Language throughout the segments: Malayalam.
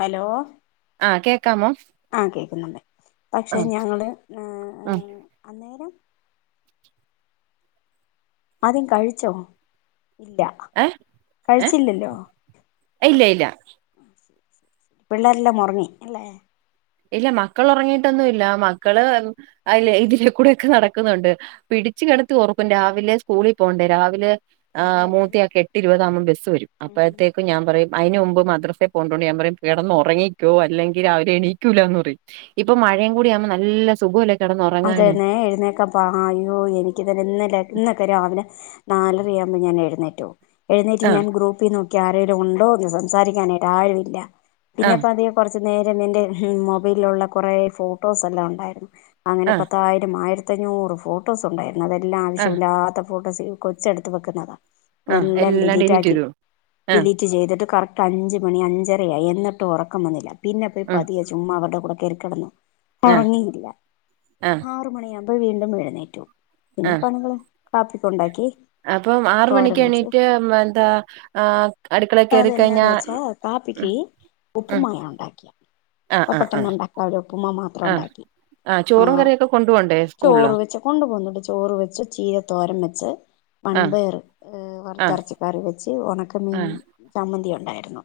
ഹലോ ആഹ് കേക്കാമോ ആഹ് കേക്കുന്നുണ്ട് പക്ഷെ ആഹ് ഞങ്ങള് ഏ ആഹ് അന്നേരം ആദ്യം കഴിച്ചോ ഇല്ല ഏഹ് ഏഹ് കഴിച്ചില്ലല്ലോ ഇല്ല ഇല്ല പിള്ളേരെല്ലാം ഒറങ്ങി അല്ലേ ഇല്ല മക്കൾ ഒറങ്ങീട്ടൊന്നും ഇല്ല മക്കള് അല്ല ഇതിലെ കൂടെ ഒക്കെ നടക്കുന്നുണ്ട് പി ടിച്ച് കെടത്തി ഒർക്കും രാവിലെ സ്കൂളിൽ പോകണ്ടേ രാവിലെ ആ അതെ അതെ അതെ മൂത്ത്യാക്കെ എട്ട് ഇരുപത് ആമ്പോ ബസ് വരും ഉം അപ്പഴ്ത്തേക്കും ഞാൻ പറയും അയ്ന് മുമ്പ് മദ്രസെ പോണ്ടോണ്ട് ഞാൻ പറയും കെടന്ന് ഒറങ്ങിക്കോ അല്ലെങ്കിൽ രാവിലെ എണീ ക്കൂലാന്ന് പറിം ഇപ്പൊ മഴേം കൂടിയാവുമ്പോ നല്ല സുഖല്ലേ കിടന്ന് അതെ ഉറങ്ങാന് നേ എഴുന്നേക്കാൻ പാടാ അയോ എനിക്കിതന്നെ [unintelligible] നാലരയാമ്പോ ഞാ എഴുന്നേറ്റോ എഴുന്നേറ്റ് ആഹ് ഞാൻ ഗ്രൂപ്പി നോ ക്കി ആരേലും ഒണ്ടോ എന്ന് സംസാരിക്കാനായിട്ട് ആരു ഇല്ല ആഹ് പിന്നെപ്പം അധിക കൊർ ച് നേരം എന്റെ മൊബൈലിലുള്ള കുറെ ഫോട്ടോസ് എല്ലാം ഒണ്ടായിരുന്നു അങ്ങനെ ആഹ് പത്തായിരം ആയിര് പത്തഞ്ഞൂറ് ഫോട്ടോസ് ഒണ്ടായിരുന്നു അതെല്ലാം ആവശ്യമ ആഹ് ഇില്ലാത്ത ഫോട്ടോസ് കൊച്ചെടുത്ത് വെക്കുന്നതാണ് ആഹ് വെല്ലാം എല്ലാം ഡിലീറ്റ് ആക്കി ചെയ്തു ആഹ് ഡിലീറ്റ് ചെയ്തിട്ട് കറ റ്റഞ്ചു മണി അഞ്ചരയയി എന്നിട്ട് ഒറക്കം വന്നില്ല പിന്നെ പൊയി ഉം പതിയ ചുമ്മ അവരുടെ കടെ കയറി കെടന്നു ആഹ് ഒറങ്ങിയില്ല ആഹ് ആറ് മണി ആമ്പോ വീണ്ടും എഴുന്നേറ്റു ആഹ് പിന്നെ പണികള് കാപ്പിക്കൊണ്ടാക്കി അപ്പം ആറ് മണിക്ക് എണീറ്റ് എന്താ ആ അതെന്നാന്ന് വെച്ചാ കാപ്പിക്കി ഉപ്പും ഉം മാവാണൊണ്ടാക്കിയ ആഹ് ആഹ് പെട്ടെന്ന് ആഹ് ഒണ്ടാക്കാല്ലോ ഉപ്പ്മ മാത്രം ആഹ് ഒണ്ടാക്കി ആഹ് ആ ചോറും കറിയൊക്കെ കൊണ്ടു പോണ്ടേ സ്കൂളിലോ ചോറ് വെച്ച് കൊണ്ടു പോന്നുട്ടണ്ട് ചോറ് വെച്ച് ചീര തോരം വെച്ച് ആഹ് വൺപേയർ ഏ ആഹ് വറുത്തരച്ച് കറി വെച്ച് ഒണക്കമീൻ ചമ്മന്തി ഒണ്ടായിരുന്നു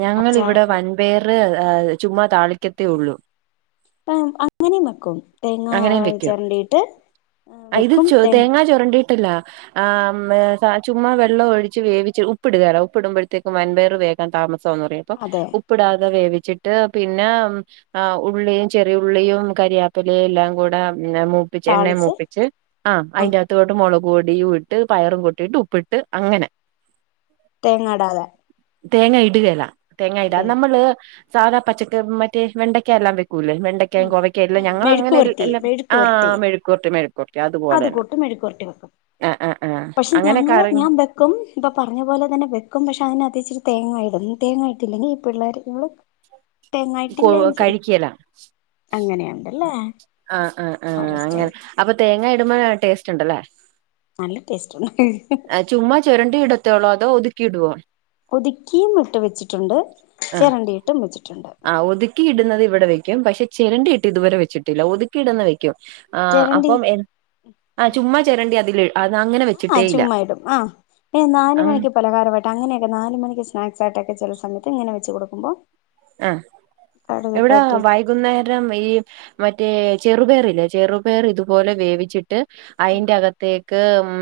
ഞങ്ങിവിടെ വൻപേർ ഏ ചുമ്മാ താളിക്കത്തേ ഒള്ളൂ ആ അങ്ങനെ വെക്കും തേങ്ങാ അങ്ങനെയും വെക്കും ചരണ്ടീട്ട് വെക്കും ത ട്ടല്ല ഏ മ ന്താ ചുമ്മാ വെള്ളം ഒഴിച്ച് വേവിച്ച് ഉപ്പിടുകേല ഉപ്പിടുമ്പഴ്ത്തേക്കും വൻപയറ് വേ ക താമസോന്ന് പറിം അപ്പൊ അതെ ഉപ്പിടാതെ വേവി ച്ചിട്ട് പിന്നെ എ ഉള്ളിയും ചെറിയുള്ളിയും കരിയാപ്പലേം എല്ലാം കൂടെ മൂപ്പിച്ച് എണ്ണേ താളിച്ച് മൂപ്പിച്ച് ആ അയ്ന്റാകത്തോട്ട് മൊള ഗോടിയും ഇട്ട് പയറും കൊട്ടിട്ട് ഉപ്പിട്ട് അങ്ങനെ തേങ്ങാടാതെ തേങ്ങ ഇടുകേല്ല തേങ്ങ ഇടാ ഇടുക നമ്മള് സാധാ പച്ചക്ക മറ്റേ വെണ്ടയ്ക്ക എല്ലാം വെ കൂലെ വെണ്ടയ്ക്കായും ഉം കോവയ്ക്ക എല്ലാം ഉം ഞങ്ങൾ മെഴുക്ക് അങ്ങനെൽ പുരട്ടി എല്ലാം മെഴുക്ക് ആ പുരട്ടി മെഴിക്കൂർ അത് കൂട്ട് മെഴിക്കുർട്ടി വെക്കും ആഹ് ആഹ് ആഹ് പക്ഷെ അങ്ങനെ ഞങ്ങള് കറി ഞാൻ വെക്കും ഇപ്പൊ പർഞ്ഞ പോലെ തന്നെ വെക്കും പക്ഷെ അതിന ഇച്ചിരി തേങ്ങായിടും തേങ്ങായിട്ടില്ലെങ്കി ഈ പിള്ളേര് കൊ തെങ്ങായിട്ടില്ലെ ചോയ് കഴിക്കല അങ്ങനെയൊണ്ടല്ലേ ആ ആഹ് ആ അങ്ങനെ അപ്പൊ തേങ്ങ ഇടുമ്പോ ടേസ്റ്റൊണ്ടല്ലേ നല്ല ടേസ്റ്റ് ഉണ്ട് ചുമ്മ ചൊരണ്ടി ഇടത്തേ ഒളോ അതോ ഒതുക്കി ഇടുവോ ഒതുക്കീം ഇട്ട് വെച്ചിട്ടൊണ്ട് ആഹ് ചെരണ്ടീട്ടും വെച്ചിട്ടുണ്ട് ആഹ് ഒതുക്കി ഇടുന്നത് ഇവിടെ വെയ്ക്കും പക്ഷെ ചെരണ്ടീട്ട് ഇതുവരെ വെച്ചിട്ടില്ല ഒതുക്കി ഇട്ന്നെ വെ ആ ചിരണ്ടി അപ്പം എ ചുമ്മ ചൊരണ്ടി അതിൽ ആഹ് ചുമ്മായിടും ആ നാല് ആഹ് മണിക്ക് പലഹാരവായിട്ട് അങ്ങനെക്കെ നാല് മണിക്ക് സ്നാക്സ് ആയ്ട്ടൊക്കെ ചെല സമയത്ത് ഇങ്ങനെ വെച്ച് കൊടുക്കുമ്പൊ ആ എവിടെ വൈകുന്നേരം ഈ മറ്റേ ചെറുപേർ ഇല്ലേ ചെറുപേർ ഇതുപോലെ വേവിച്ചിട്ട് അയിന്റെ അകത്തേക്ക് ഉം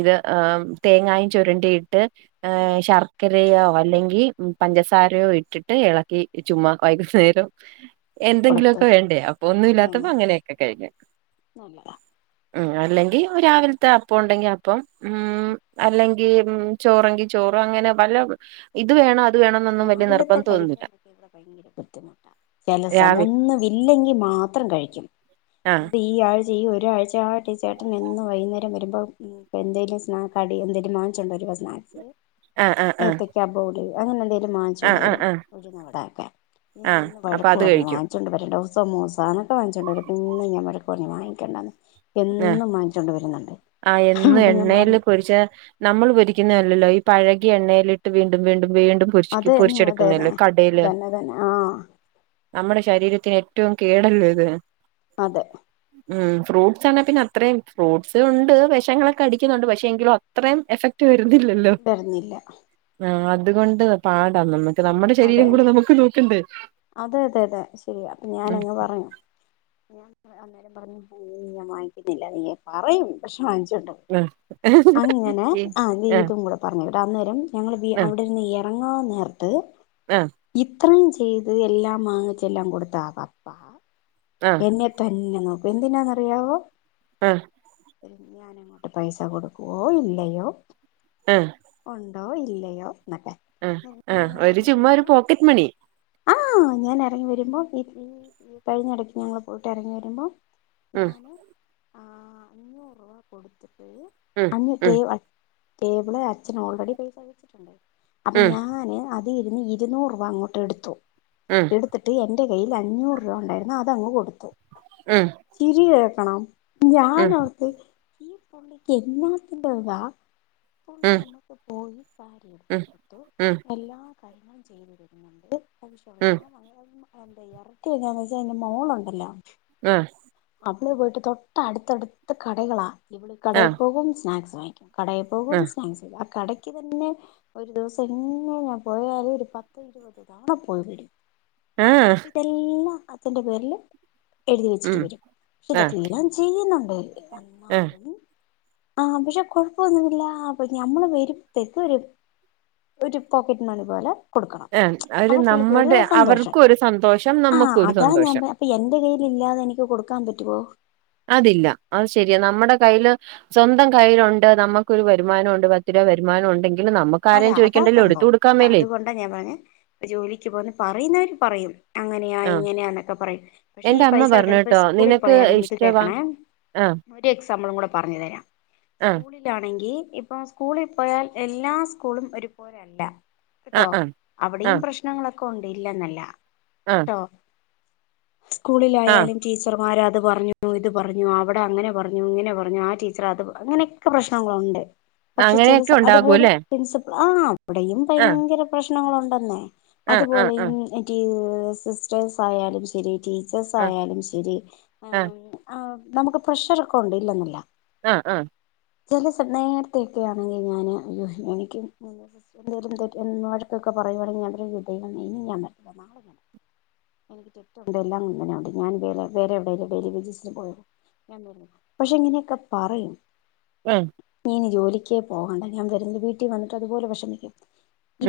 ഇത് ഏ തേങ്ങായും ചുരുണ്ടിയിട്ട് ഏ ശർക്കെരയോ അല്ലെങ്കി പഞ്ചസാരയോ ഇട്ടിട്ട് എളക്കി ചുമ്മാ വൈകുന്നേരം കൊടുത്ത് എന്തെങ്കിലൊക്ക വേണ്ടേ അപ്പൊ ഒന്നും അതന്നെ ഇല്ലാത്തപ്പോ അങ്ങനെയൊക്കെ കഴിു നല്ലതാ ഉ അല്ലെങ്കിൽ രാവിലത്തെ അപ്പം ഉണ്ടെങ്കിൽ അപ്പം ഉ അല്ലെങ്കിൽ ചോറ് ങ്കിൽ ചോറ് അങ്ങനെ വല്ല ഇത് വേണം അത് വേണ എന്നൊന്നും വല നിർ രാവിലത്തെ കഴിക്കാനൊക്കെ ഇവിടെ ഭയങ്കര ബുദ്ധിമുട്ടാണ് ചിലസമയം രാവിലെ ഒന്നും ഇില്ലെങ്കിൽ മാത്രം കഴിക്കും ആഹ് ഡ ആ [unintelligible] ചെയ ഈ ഒരാഴ്ച ആ ടീ ചേട്ടൻന്ന് വൈുന്നേരം വരുമ്പോൾ ഇപ്പോൾ എന്തേങ്കിലും സ്നാ കടി എന്തെങ്കിലും വാങ്ങിച്ചുകണ്ട് വരും സ്നാക്സ് ആഹ് ആഹ് ആഹ് ഏത്തക്ക അബോഡ അങ്ങനെ എന്തെങ്കിലും വാങ്ങിച്ചു കൊണ്ട് ആഹ് ആഹ് വരും ആഹ് ഉഴുന്ന് വടൊക്കെ ഞനി ആഹ് ഇന്ന് അപ്പൊ വഴക്ക് അത് പറഞ്ഞു കഴിക്കും വാങ്ങിച്ചുകോണ്ട് വരേണ്ടം സമൂസ അങ്ങനത്തെ വാങ്ങിച്ചു കൊണ്ടരും പിന്ന ഞൻ പറഞ്ഞു വാങ്ങിക്കണ്ടായിന്ന് ആ ആ എന്നും അപ്പൊ ഞാൻ എണ്ണൽ പറഞ്ഞു പൊരിച്ചാ നമ്മൾ പൊരിക്കുന്ന ല്ലോ ഈ പഴകി എണ്ണയിലിട്ട് വീണ്ടും വീണ്ടും വീണ്ടും പരി അത് തന്നെ അത് തന്നെ പൊരിച്ചെടുക്കുന്നല്ല കടയില് അതന്നെ അതന്നെ ആഹ് നമ്മുടെ ശരീരത്തി ത്തിന് ഏറ്റവും കേടല്ലോ ഇത് അതെ ഉം ഫ്രൂട്ട് വ പിന്നെ അത്രയും ഫ്രൂട്ട്സ് ഉണ്ട് വിഷങ്ങളൊക്കെ അടിക്കുന്നുണ്ട് പക്ഷെ എങ്കിലും അത്രയും എഫക്ട്. [unintelligible] തരുന്നില്ല ആ അതുകൊണ്ട് പാടാ നമ്മ അതെന്നെ അതെ അതെ അതെ ശരിയാ അപ്പ ഉം ഞാനങ്ങ് പറഞ്ഞു ഞാൻ അന്നേരം പറഞ്ഞുഞാൻ വാങ്ങിക്കുന്നില്ല നീ പറയും പക്ഷെ വാങ്ങിച്ച. അ [inaudible] ഇങ്ങനെ ആ ആഹ് ലീതും കൂടെ പറഞ്ഞ അന്നേരം ഞങ്ങൾ അവിടെരുന്ന് ഇറങ്ങാൻ നേർത്ത് ആഹ അത്രയും ചെയ്ത് എല്ലാം വാങ്ങിച്ച എല്ലാം കൊടുത്താ അപ്പാ ആഹ് എന്നെതന്നെ നോ അപ്പൊ [inaudible] എന്തിനാെന്നറിയാവോ ആഹ ഞാനങ്ങോട്ട് പൈസ കൊടുക്കുവോ ഇല്ലയോ ആഹ ആോ ഇല്ലയോ എന്നൊക്കെ ആ ഞാൻ ആ ഒരു ഇറങ്ങി ചുമ്മാ ഒരു വരുമ്പോ പോക്കറ്റ് മണി ആ... ഞാൻ ഇറങ്ങി വരുമ്പോൾ ഈ ഈഈ കഴിഞ്ഞ ഇടയ്ക്ക് ഞങ്ങൾ പോയിട്ട് ഇറങ്ങി വരുമ്പോൾ. ഉം ഞാന് ആ.. ഹ അഞ്ഞൂറ് രൂപ കൊടുത്ത്. ഉം അ ന്നിട്ട് ഉം ടേബിള് അച്ഛന് ഓൾറെഡി പൈസ വെച്ചിട്ടുണ്ട് അപ്പൊ ഉം ഞാന് അതി ഇരുന്ന് ഇരുന്നൂറ് രൂപ അങ്ങോട്ട് എടുത്തു ഉം എടുത്തിട്ട് എ ന്റെ കയ്യിൽ അഞ്ഞൂറ് രൂപ ഉണ്ടായിരുന്നു അത്ങ്ങ് കൊടുത്തു ഉം ചിരി കേൾക്കണം. ഞാന് ഉം ഓർത്ത് ഈ പുള്ളിക്ക് എന്നാ ത്തിന്റെയാ പുള്ളി ഉം അമ്മക്ക് പോയി സാരി എടുത്ത് ഉം കൊടുത്തു ഉം എല്ലാ- കാര്യണം ചെയ്തു തരുന്നുണ്ട് [inaudible] ശ ഉം എ ഇറക്കി എാന്ന് വച്ചാൽ. മോളുണ്ടല്ലോ ആഹ് അവിടെ പോയിട്ട് തൊട്ട് അടുത്തടുത്ത കടകളാണ് കടയിൽ ആഹ് പോകും സ്നാക്സ് വാങ്ങിക്കും.. കടയിൽ പോകും ആഹ് സ്നാക്സ് കടക്ക് തന്നെ ഒരു ദിവസം എങ്ങെ ഞാൻ പോയാല് ഒരു പത്ത് ഇരുപത് തവണ പോയി വിടി ആഹ് ഇതെല്ലാം അച്ഛന്റെ പേരില് എഴുതി വെച്ചിട്ട് ഉം വരും ആഹ് ആഹ് [unintelligible] ആഹ പക്ഷെ കൊഴപ്പൊന്നുമില്ലപ്പ ഞമ്മള് വരു തേക്ക് വരും ഒരു പോക്കറ്റ് മണി പോല്ലേ കൊടുക്കണം ആഹ് അവര് അപ്പൊ പുള്ളിക്ക് ഒരു നമ്മടെ സന്തോഷം അവർക്കും ഒരു സന്തോഷം ആ... നമുക്കും ഒരു അതാ ഞാൻ സന്തോഷം അപ്പൊ എന്റെ കയ്യിലെ ഇല്ല എനിക്ക് കൊടുക്കാൻ പറ്റുവോ അതില്ല അത് ശരിയാ ന വരുമാനം ഉണ്ടെങ്കിൽ. നമുക്ക് അതാ ആരെയും അതാ ചോദിക്കണ്ടല്ലോ എടുത്ത് സംഭവം. കൊടുക്കാൻ അതാ മേലേ അതുകൊണ്ടാ ഞാൻ പറഞ്ഞെ ജോലിക്ക് പോന്നെ പറയ്ന്നവര് പറയും അങ്ങനെയാ ആഹ് ഇങ്ങനെയാന്നൊക്കെ പറയും. പക്ഷെ ഈ എന്റെ അമ്മ പൈസ പറഞ്ഞു കിട്ടും ഇപ്പൊ കേട്ടോ സ്കൂളിൽ നിനക്ക് പോയാല് നിനക്ക് ഇഷ്ടവാ കേക്കണം ആഹ് ഒരു എക്സാമ്പിളും കൂടെ പറഞ്ഞു തരാം ആഹ് സ്കൂളിലാണെങ്കി ഇപ്പൊ സ്കൂളി പോയാൽ എല്ലാ സ്കൂളും ഒരുപോലല്ല കേട്ടോ ആഹ് ആഹ് അവിടെയും ആഹ് പ്രശ്നങ്ങളൊക്കെ ഉണ്ട്. ഇല്ലെന്നല്ല ആഹ് കേട്ടോ ആഹ് സ്കൂളിലായാലും ടീച്ചറ് മാരത് പറഞ്ഞു ഇത് പറഞ്ഞു അവിടെ അങ്ങനെ പറഞ്ഞു ഇങ്ങനെ പറഞ്ഞു ആ ടീച്ചർ അത് അങ്ങനെയൊക്കെ പ്രശ്നങ്ങളുണ്ട് പക്ഷെ ചില അങ്ങനെയൊക്കെ സ അതുപോലെ ഉണ്ടാകൂല്ലേ പ്രിൻസിപ്പൽ ആ അവിടെയും ആഹ് ഭയങ്കര പ്രശ്നങ്ങളുണ്ടെന്നേ. ആഹ് ആഹ് അതുപോലെയും ആഹ് മറ്റേ സിസ്റ്റേഴ്സ് ആയാലും ശരി ടീച്ചേർസ് ആഹ് ആയാലും ശരി ഈഹ് ആഹ് നമുക്ക് പ്രഷർ ഒക്കെ ഉണ്ട് ഇല്ലെന്നെല്ല ആഹ് ആഹ് ചില സമ നേരത്തെയൊക്കെ ആണെങ്കി ഞാന് അയ്യോ എനിക്കും [unintelligible] എനിക്ക് ചുറ്റുമുണ്ട് എല്ലാം ഇങ്ങനെണ്ട് ഞാൻ വേറെ വേറെ എവിടെലും ഡെയ്‌ലി വേജസിന് പോയാലോ പക്ഷെ ഇങ്ങനെയൊക്കെ പറയും ആ നീ ഇനി ജോലിക്കേ പോകണ്ട ഞാൻ വെറുതെ എന്റെ വീട്ടിൽ വന്നിട്ട് അതുപോലെ വെഷമിക്കും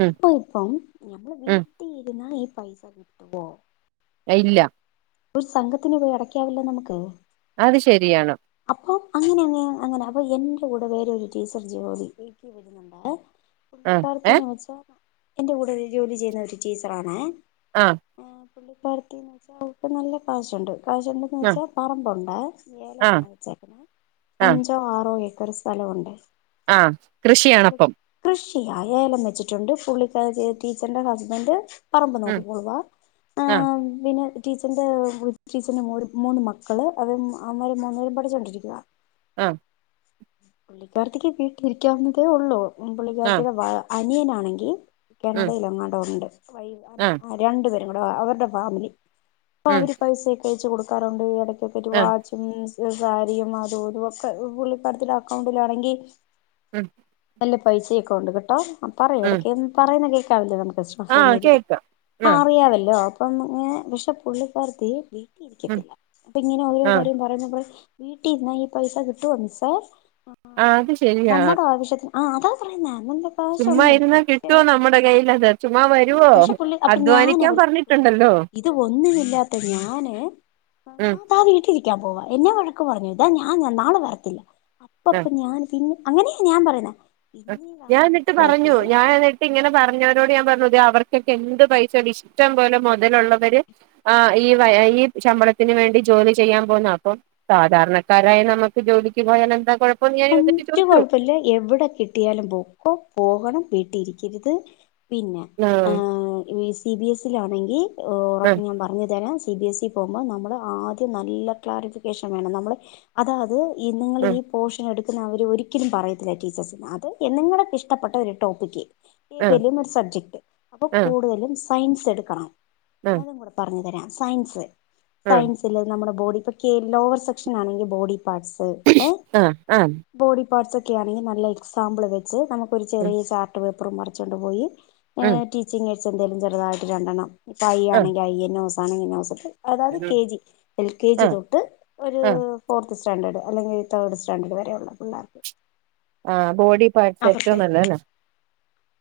ഉം ഇപ്പം ഞമ്മള് ഉം വീട്ടിൽ ഇരുന്നാൽ ഈ പൈസ കിട്ടുവോ ഇല്ല ഒരു സംഘത്തിന് പോയി അടക്കാവല്ലോ നമ്ക്ക് അത് ശരിയാണ് അപ്പൊ അങ്ങനെ അങ്ങനെ അങ്ങനെ അത് എന്റെ കൂടെ വേറെ ഒരു ടീച്ചർ ജോലിക്ക് വര്ന്ന്ണ്ടാവേ ആ ഏ പുള്ളിക്കാരത്തീന്ന് വെച്ചാ, എന്റെ കൂടെ ഒരു ജോലി ചെയ്യുന്ന ഒരു ടീച്ചറാണേ. ആ ഏഹ് പുള്ളിക്കാരത്തീന്ന് വെച്ചാ അവർക്ക് നല്ല കാശുണ്ട് കാശുണ്ടെന്ന് ആ വെച്ചാ പറമ്പുണ്ടേ. ഇച്ചിരി ആ ഏലമാണ് വെച്ചേക്കുന്നേ. ആ അഞ്ചോ ആറോ ഏ ക്കറ് സ്ഥലമുണ്ടേ ആ കൃഷിയാ കൃഷി ആ ഏലം വെച്ചിട്ടുണ്ട് പുള്ളിക്കാരൻ ടീച്ചറിന്റെ ഹസ്ബൻഡ് പറമ്പ് ഉം നോക്കിക്കോളുവേ. ആ ഈഹ് പിന്നെ ടീച്ചർന്റെ ടീച്ചർന്റെ മൂന്ന് മക്കള് അവര് അവൻമാര് മൂന്ന്പേരും പഠിച്ചോണ്ടിരിക്കാ ആ പുള്ളിക്കാരത്തിക്ക് വീട്ടിലിരിക്കാവുന്നതേ ഉള്ളൂ. ആ പുള്ളിക്കാരത്തിയുടെ വ അനിയനാണെങ്കി ഉം കാനഡയിലെങ്ങാണ്ടോ ഉണ്ട്. ആ രണ്ടു പേരും കൂടെ അവരുടെ ഫാമിലി അപ്പൊ ഉം അവര് പൈസൊക്കെ അയച്ച് കൊടുക്കാറ്ണ്ട് എടക്കൊക്കെ ഒരു ആ വാച്ചും സാരിയും അതും ഇതും ഒക്കെ പുള്ളിക്കാരത്തീടെ അക്കൗണ്ടിലാണെങ്കി ഉം നല്ല പൈസയൊക്കെ ഉണ്ട് കേട്ടോ. ആ പറയും ഉം എടയ്ക്ക് പറയുന്ന കേക്കാവല്ലോ ആ നമു [unintelligible] കേക്കാം ആ അറിയാവല്ലോ അപ്പം പക്ഷെ പുള്ളിക്കാരത്തി വീ ട്ടി ഉം ഇരിക്കത്തില്ല. അപ്പൊ ഇങ്ങനെ ഓരോ ആ കാര്യം പറയുമ്പോ വീട്ടി ഇരുന്നാ ഈ പൈസ കിട്ടുവോ മിസ്സേ ആ അത് ശരിയാ നമ്മുടെ ആവശ്യത്തിന് ആ അതാ പറയ്ന്നേ ഉണ്ട് ചുമ്മാ കാശുണ്ട്. ഇരുന്നാ പക്ഷെ കിട്ടുവോ നമ്മുടെ കയ്യിലത് ചുമ്മാ വരുവോ പക്ഷെ പുള്ളി അപ്പൊ ഞാൻ അധ്വാനിക്കാൻ ഓർത്തു പറഞ്ഞിട്ടുണ്ടല്ലോ ഇത് ഒന്നുമില്ലാത്ത ഞാന് ഞാൻ ഉം ആ താൻ വീട്ടിലിരിക്കാൻ പോവാ എന്നെ വഴക്ക് പറഞ്ഞു. ഇതാ ഞാൻ നാളെ വരത്തില്ല. അപ്പൊ ആ തന്നെ ഞാൻ പിന്നെ അങ്ങനെയാ ഞാൻ പറയുന്നേ ഞാ പിന്നീടാണ് എന്നിട്ട് പറഞ്ഞു മനസ്സിലാക്കിയത് ഞാൻ എന്നിട്ട് ഇങ്ങനെ പറഞ്ഞവരോട് ഞാൻ പറഞ്ഞു അവർക്കൊക്കെ എന്ത് പൈസണ്ട് ഇഷ്ടം പോലെ മൊതലുള്ളവര് ഈ ഈ ശമ്പളത്തിന് വേണ്ടി ജോലി ചെയ്യാൻ പോന്നാ. അപ്പം സാധാരണക്കാരായ നമുക്ക് ജോലിക്ക് പോയാൽ എന്താ കൊഴ ഒരു കൊഴപ്പില്ല എവിടെ കിട് കിട്ടിയാലും പോക്കോ പോകണം വീട്ടി ഇരിക്കരുത് പിന്നെ ആ സി ബി എസ് സിൽ ആണെങ്കിൽ ആ ഉറപ്പ് ഞാൻ പറഞ്ഞു തരാം സി ബി എസ് സി പോകുമ്പോൾ നമ്മള് ആദ്യം നല്ല ക്ലാരിഫിക്കേഷൻ വേണം നമ്മള് അതാ അത് നിങ്ങൾ ആ ഈ പോഷ എടുക്കുന്ന അവർ ഒരിക്കലും പറയത്തില്ല ടീച്ചേഴ്ന്ന് അത് നിങ്ങൾക്ക് ഇഷ്ടപ്പെട്ട ഒരു ടോപ്പിക്ക് ആ ഏതെലും ഒരു സബ്ജക്ട് അപ്പൊ ആ കൂടുതലും സയൻസ് എടുക്കണം ആ ആ അതും കൂടെ പറഞ്ഞു തരാം സയൻസ് ആ സയൻസിലത് നമ്മുടെ ബോഡി ഇപ്പൊ ലോവർ സെക്ഷൻ ആണെങ്കിൽ ബോഡി പാർട്സ് ഏ ആ ആ പാട്സ് ഒക്കെ ആണെങ്കിൽ നല്ല എക്സാമ്പിൾ വെച്ച് നമുക്ക് ഒരു ചെറിയ ചാർട്ട് പേപ്പറും മുറിച്ചുകൊണ്ട്പോയി ഏ ടീച്ചിംങ് വെച്ച് എന്തെലും ചെറുതായിട്ട് രണ്ടണ്ണം ഇപ്പം അയ്യ് ആ ആണെങ്കിൽ അയ്യ് എന്നെ നൊസ് ആണെങ്കിൽ നൊസ് അതായത് K G, L K G ആ തൊട്ട് ഒരു ആ ഫോർത്ത് സ്റ്റാൻഡേർഡ് അല്ലെങ്കിൽ തേർഡ് സ് രണ്ട് വരെയുള്ള പിള്ളാർക്ക് ആ ബോഡി പാർട്ട്സ് ഏറ്റവും നല്ലല്ല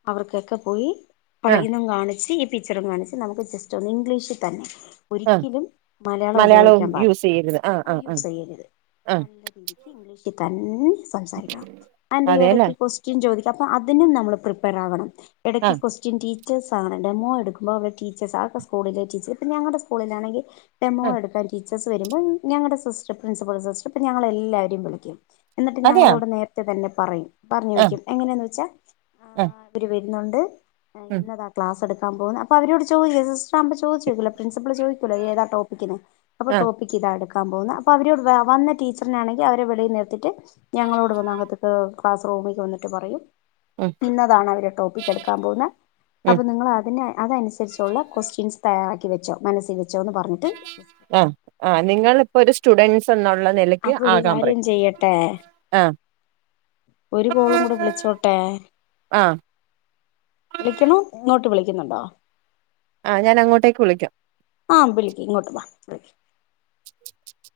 അവർക്കൊക്കെ പോയി ഇപ്പ ആ ഇനം കാണിച് ടീച്ചറും കാണിച്ച് നമുക് ജസ്റ്റ് ഒന്ന് ഇംഗ്ലീഷിൽ തന്നെ ആ ഒരിക്കലും മലയാളം മലയാളവും ഉപയോഗിക്കാൻ പാടി യൂസ് ചെയ്യരുത് ആ ഓ ആ ആ യൂസ് ചെയ്യരുത് ആ നല്ല രീതിക്ക് ഇംഗ്ലീഷിൽ തന്നെ സംസാരിക്കണം അതിറെ അതെല്ലേ ഇടയ്ക്ക് ക്വസ്റ്റ്യൻ ചോദിക്കാം അപ്പ അതിനും നമ്മൾ പ്രിപ്പയർ ആകണം ആ ഇടക്ക് കൊസ്റ്റൻ ടീ [unintelligible] ഡെമോ എടുക്കുമോൾ അവടെ ടീച്ചർസ് ആ സ്കൂളില ടീച്ചർ പിന്ന ഞങ്ങളുടെ സ്കൂളിലാണങ്കി ഡെമോ ആ എടുക്കാൻ ടീച്ചേഴ്സ് വരുമ്പോൾ ഞങ്ങടെ സിസ്റ്റം പ്രിൻസിപ്പൾ സിസ്റ്റം ഞങ്ങളെല്ലാവരും വിളിക്കും- എന്നിട്ട് അതെയാ ഞങ്ങളോട് നേരത്തെ തന്നെ പറയും പറഞ്ഞു ആ വെക്കും എങ്ങനെയന്ന് വെച്ചാൽ ആ ഒരു വരുന്നുണ്ട് ഉം ഇന്നതാ ക്ലാസ്സ്‌ട് അപ്പൊ അവരോട് ചോദിക്ക് [unintelligible] പ്രിൻസിപ്പൾ ചോദിക്കല്ലോ നീ ഏത ടോപ്പിന് അപ്പൊ ആ ടോപ്പിക്ക് ഇതാ എടുക്കാൻ പോകുന്ന അപ്പൊ അവരോട് വന്ന ടീച്ചറിനാണെങ്കിൽ അവരെ വെളി നിർത്തിട്ട് ഞങ്ങളോട് വന്ന അകത്തേക്ക് ക്ലാസ് റൂമിലക്ക് വന്നിട്ട് പറയും ഉം ഇന്നതാണ് അവര് ടോപ്പിക്ക് എടുക്കാൻ പോകുന്നത് ഉം അപ്പൊ നിങ്ങൾ അതിന് അത് അനുസരിച്ചുള്ള ക്വസ്റ്റ്യൻസ് തയ്യാറാക്കി വെച്ചോ മനസ്സിൽ വെച്ചോന്ന് പറഞ്ഞിട്ട് ആ ആ നിങ്ങള് ഇപ്പോ ഒരു സ്റ്റുഡന്റ്സ് എന്ന് അപ്പൊ ഒരു കാര്യം ചെയ്യട്ടെ ആഹ് ഒരു കോളും കൂടെ വിളിച്ചോട്ടെ- ആഹ് വിളിക്കണോ ഇങ്ങോട്ട് വിളിക്കുന്നുണ്ടോ ആഹ് ഞാൻ അങ്ങോട്ടേക്ക് വിളിക്കാം ആ വിളിക്കി ഇങ്ങോട്ട് വ [inaudible]